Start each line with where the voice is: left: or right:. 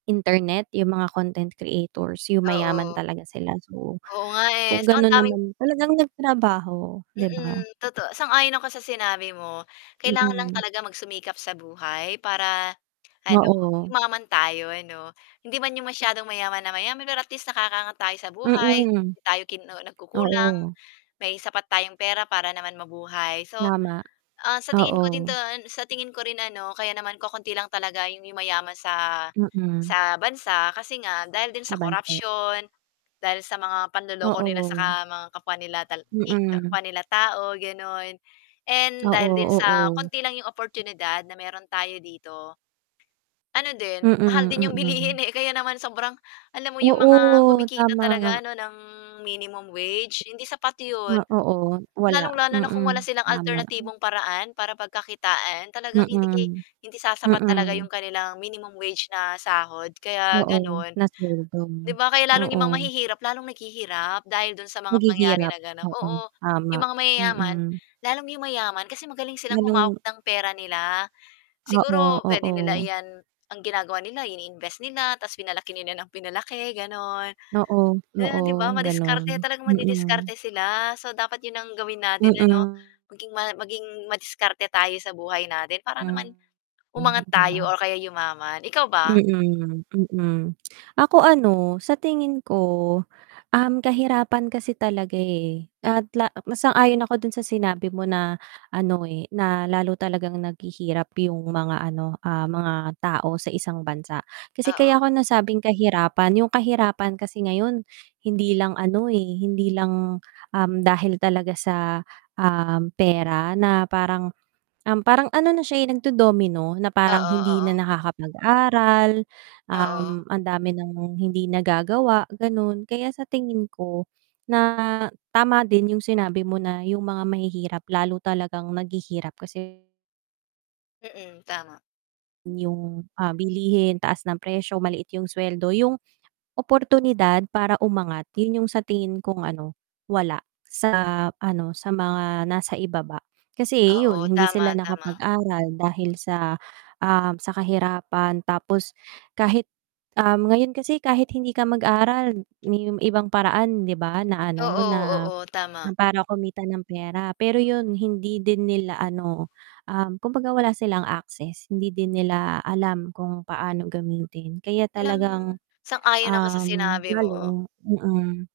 right: Internet yung mga content creators, yung mayaman
left: Oo.
right: talaga sila so,
left: Oo nga eh.
right: kung
left: So, ang
right: gano'n
left: daming
right: naman talagang nagtrabaho, 'di ba?
left: Mm, totoo sang-ayon ako sa sinabi mo, kailangan lang
right: Mm.
left: talaga magsumikap sa buhay para ano
right: Oo.
left: yumaman tayo ano. Hindi 'man yung masyadong mayaman na mayaman, pero at least nakakaangat tayo sa buhay,
right: Mm.
left: hindi tayo kinu nagkukulang,
right: Oo.
left: may sapat tayong pera para naman mabuhay. So,
right: Tama,
left: ah, sa tingin ko
right: oo.
left: doon, sa tingin ko rin ano kaya naman kaunti lang talaga 'yong yumayaman sa
right: Mm.
left: sa bansa kasi nga dahil din sa
right: Sa bansa.
left: corruption, dahil sa mga panloloko nila sa ka
right: Oo.
left: mga kapwa nila kapwa nila tal i
right: Mm.
left: kapwa tao gano'n, and dahil din
right: Oo,
left: sa
right: oo.
left: konti lang 'yong oportunidad na meron tayo dito. Ano din, mahal
right: Mm,
left: din yung bilihin
right: mm.
left: eh kaya naman sobrang alam mo yung mga
right: Oo,
left: kumikita talaga
right: tama.
left: ano ng minimum wage, hindi sapat yun.
right: Ah, oo, wala,
left: Lalong-lalo na kung
right: mm,
left: wala silang
right: tama.
left: alternatibong paraan para pagkakitaan talagang hindi ke
right: Mm.
left: hindi sasapat talaga
right: Mm.
left: yung kanilang minimum wage na sahod, kaya
right: Oo,
left: ganun.
right: na sweldo.
left: 'Di ba kaya lalong 'yong mga
right: Oo.
left: mahihirap lalong naghihirap dahil do'n sa mga pangyayari
right: Naghihirap,
left: na ganon
right: oo
left: oo,
right: tama,
left: 'yong mga mayayaman,
right: mm.
left: lalong 'yong mayaman kasi magaling silang humawak
right: Anong
left: ng pera nila.
right: Oo,
left: Siguro puwede
right: oo.
left: nila iyan, ang ginagawa nila ini-invest nila, tapos pinalaki nila nang pinalaki, gano'n.
right: Oo,
left: Yun 'di ba
right: oo ganun,
left: madiskarte, talagang
right: mm.
left: madidiskarte sila, so dapat yun ang gawin natin ano,
right: Mm.
left: maging ma maging madiskarte tayo sa buhay natin para naman,
right: Hmm. Hmm,
left: umangat
right: 'di ba?
left: tayo o kaya yumaman. Ikaw ba?
right: Mm, mm. Ako ano sa tingin ko, uhm, kahirapan kasi talaga eh, at la mas ayon ako dun sa sinabi mo na ano eh, na lalo talagang naghihirap yung mga ano, ah, mga tao sa isang bansa. Kasi kaya
left: Oo.
right: ko nasabing kahirapan, yung kahirapan kasi ngayon hindi lang ano eh, hindi lang, dahil talaga sa, uhm, pera na parang, um, parang ano na siya eh nagdo-domino na parang
left: Oo,
right: hindi
left: oo.
right: na nakakapag-aral,
left: Oo.
right: um, ang dami ng hindi nagagawa gano'n. Kaya sa tingin ko na tama din yung sinabi mo na yung mga mahihirap lalo talagang naghihirap kasi
left: Mm, tama.
right: yung, ah, bilihin, taas ng presyo, maliit yung sweldo, yung oportunidad para umangat yun yung sa tingin kong ano wala sa ano sa mga nasa ibaba. Kasi yun
left: Oo,
right: hindi
left: tama,
right: sila
left: tama.
right: nakapag-aral dahil sa, ah, sa kahirapan tapos, kahit, uhm, ngayon kasi kahit hindi ka mag-aral, yung ibang paraan 'di ba na ano
left: Oo,
right: na,
left: oo,
right: na
left: tama.
right: para kumita ng pera pero yun hindi din nila ano, um, kumbaga wala silang access, hindi din nila alam kung paano gamitin kaya
left: Alam mo,
right: talagang,
left: sang-ayon ako sa
right: uhm,
left: sinabi mo.
right: lalo mm.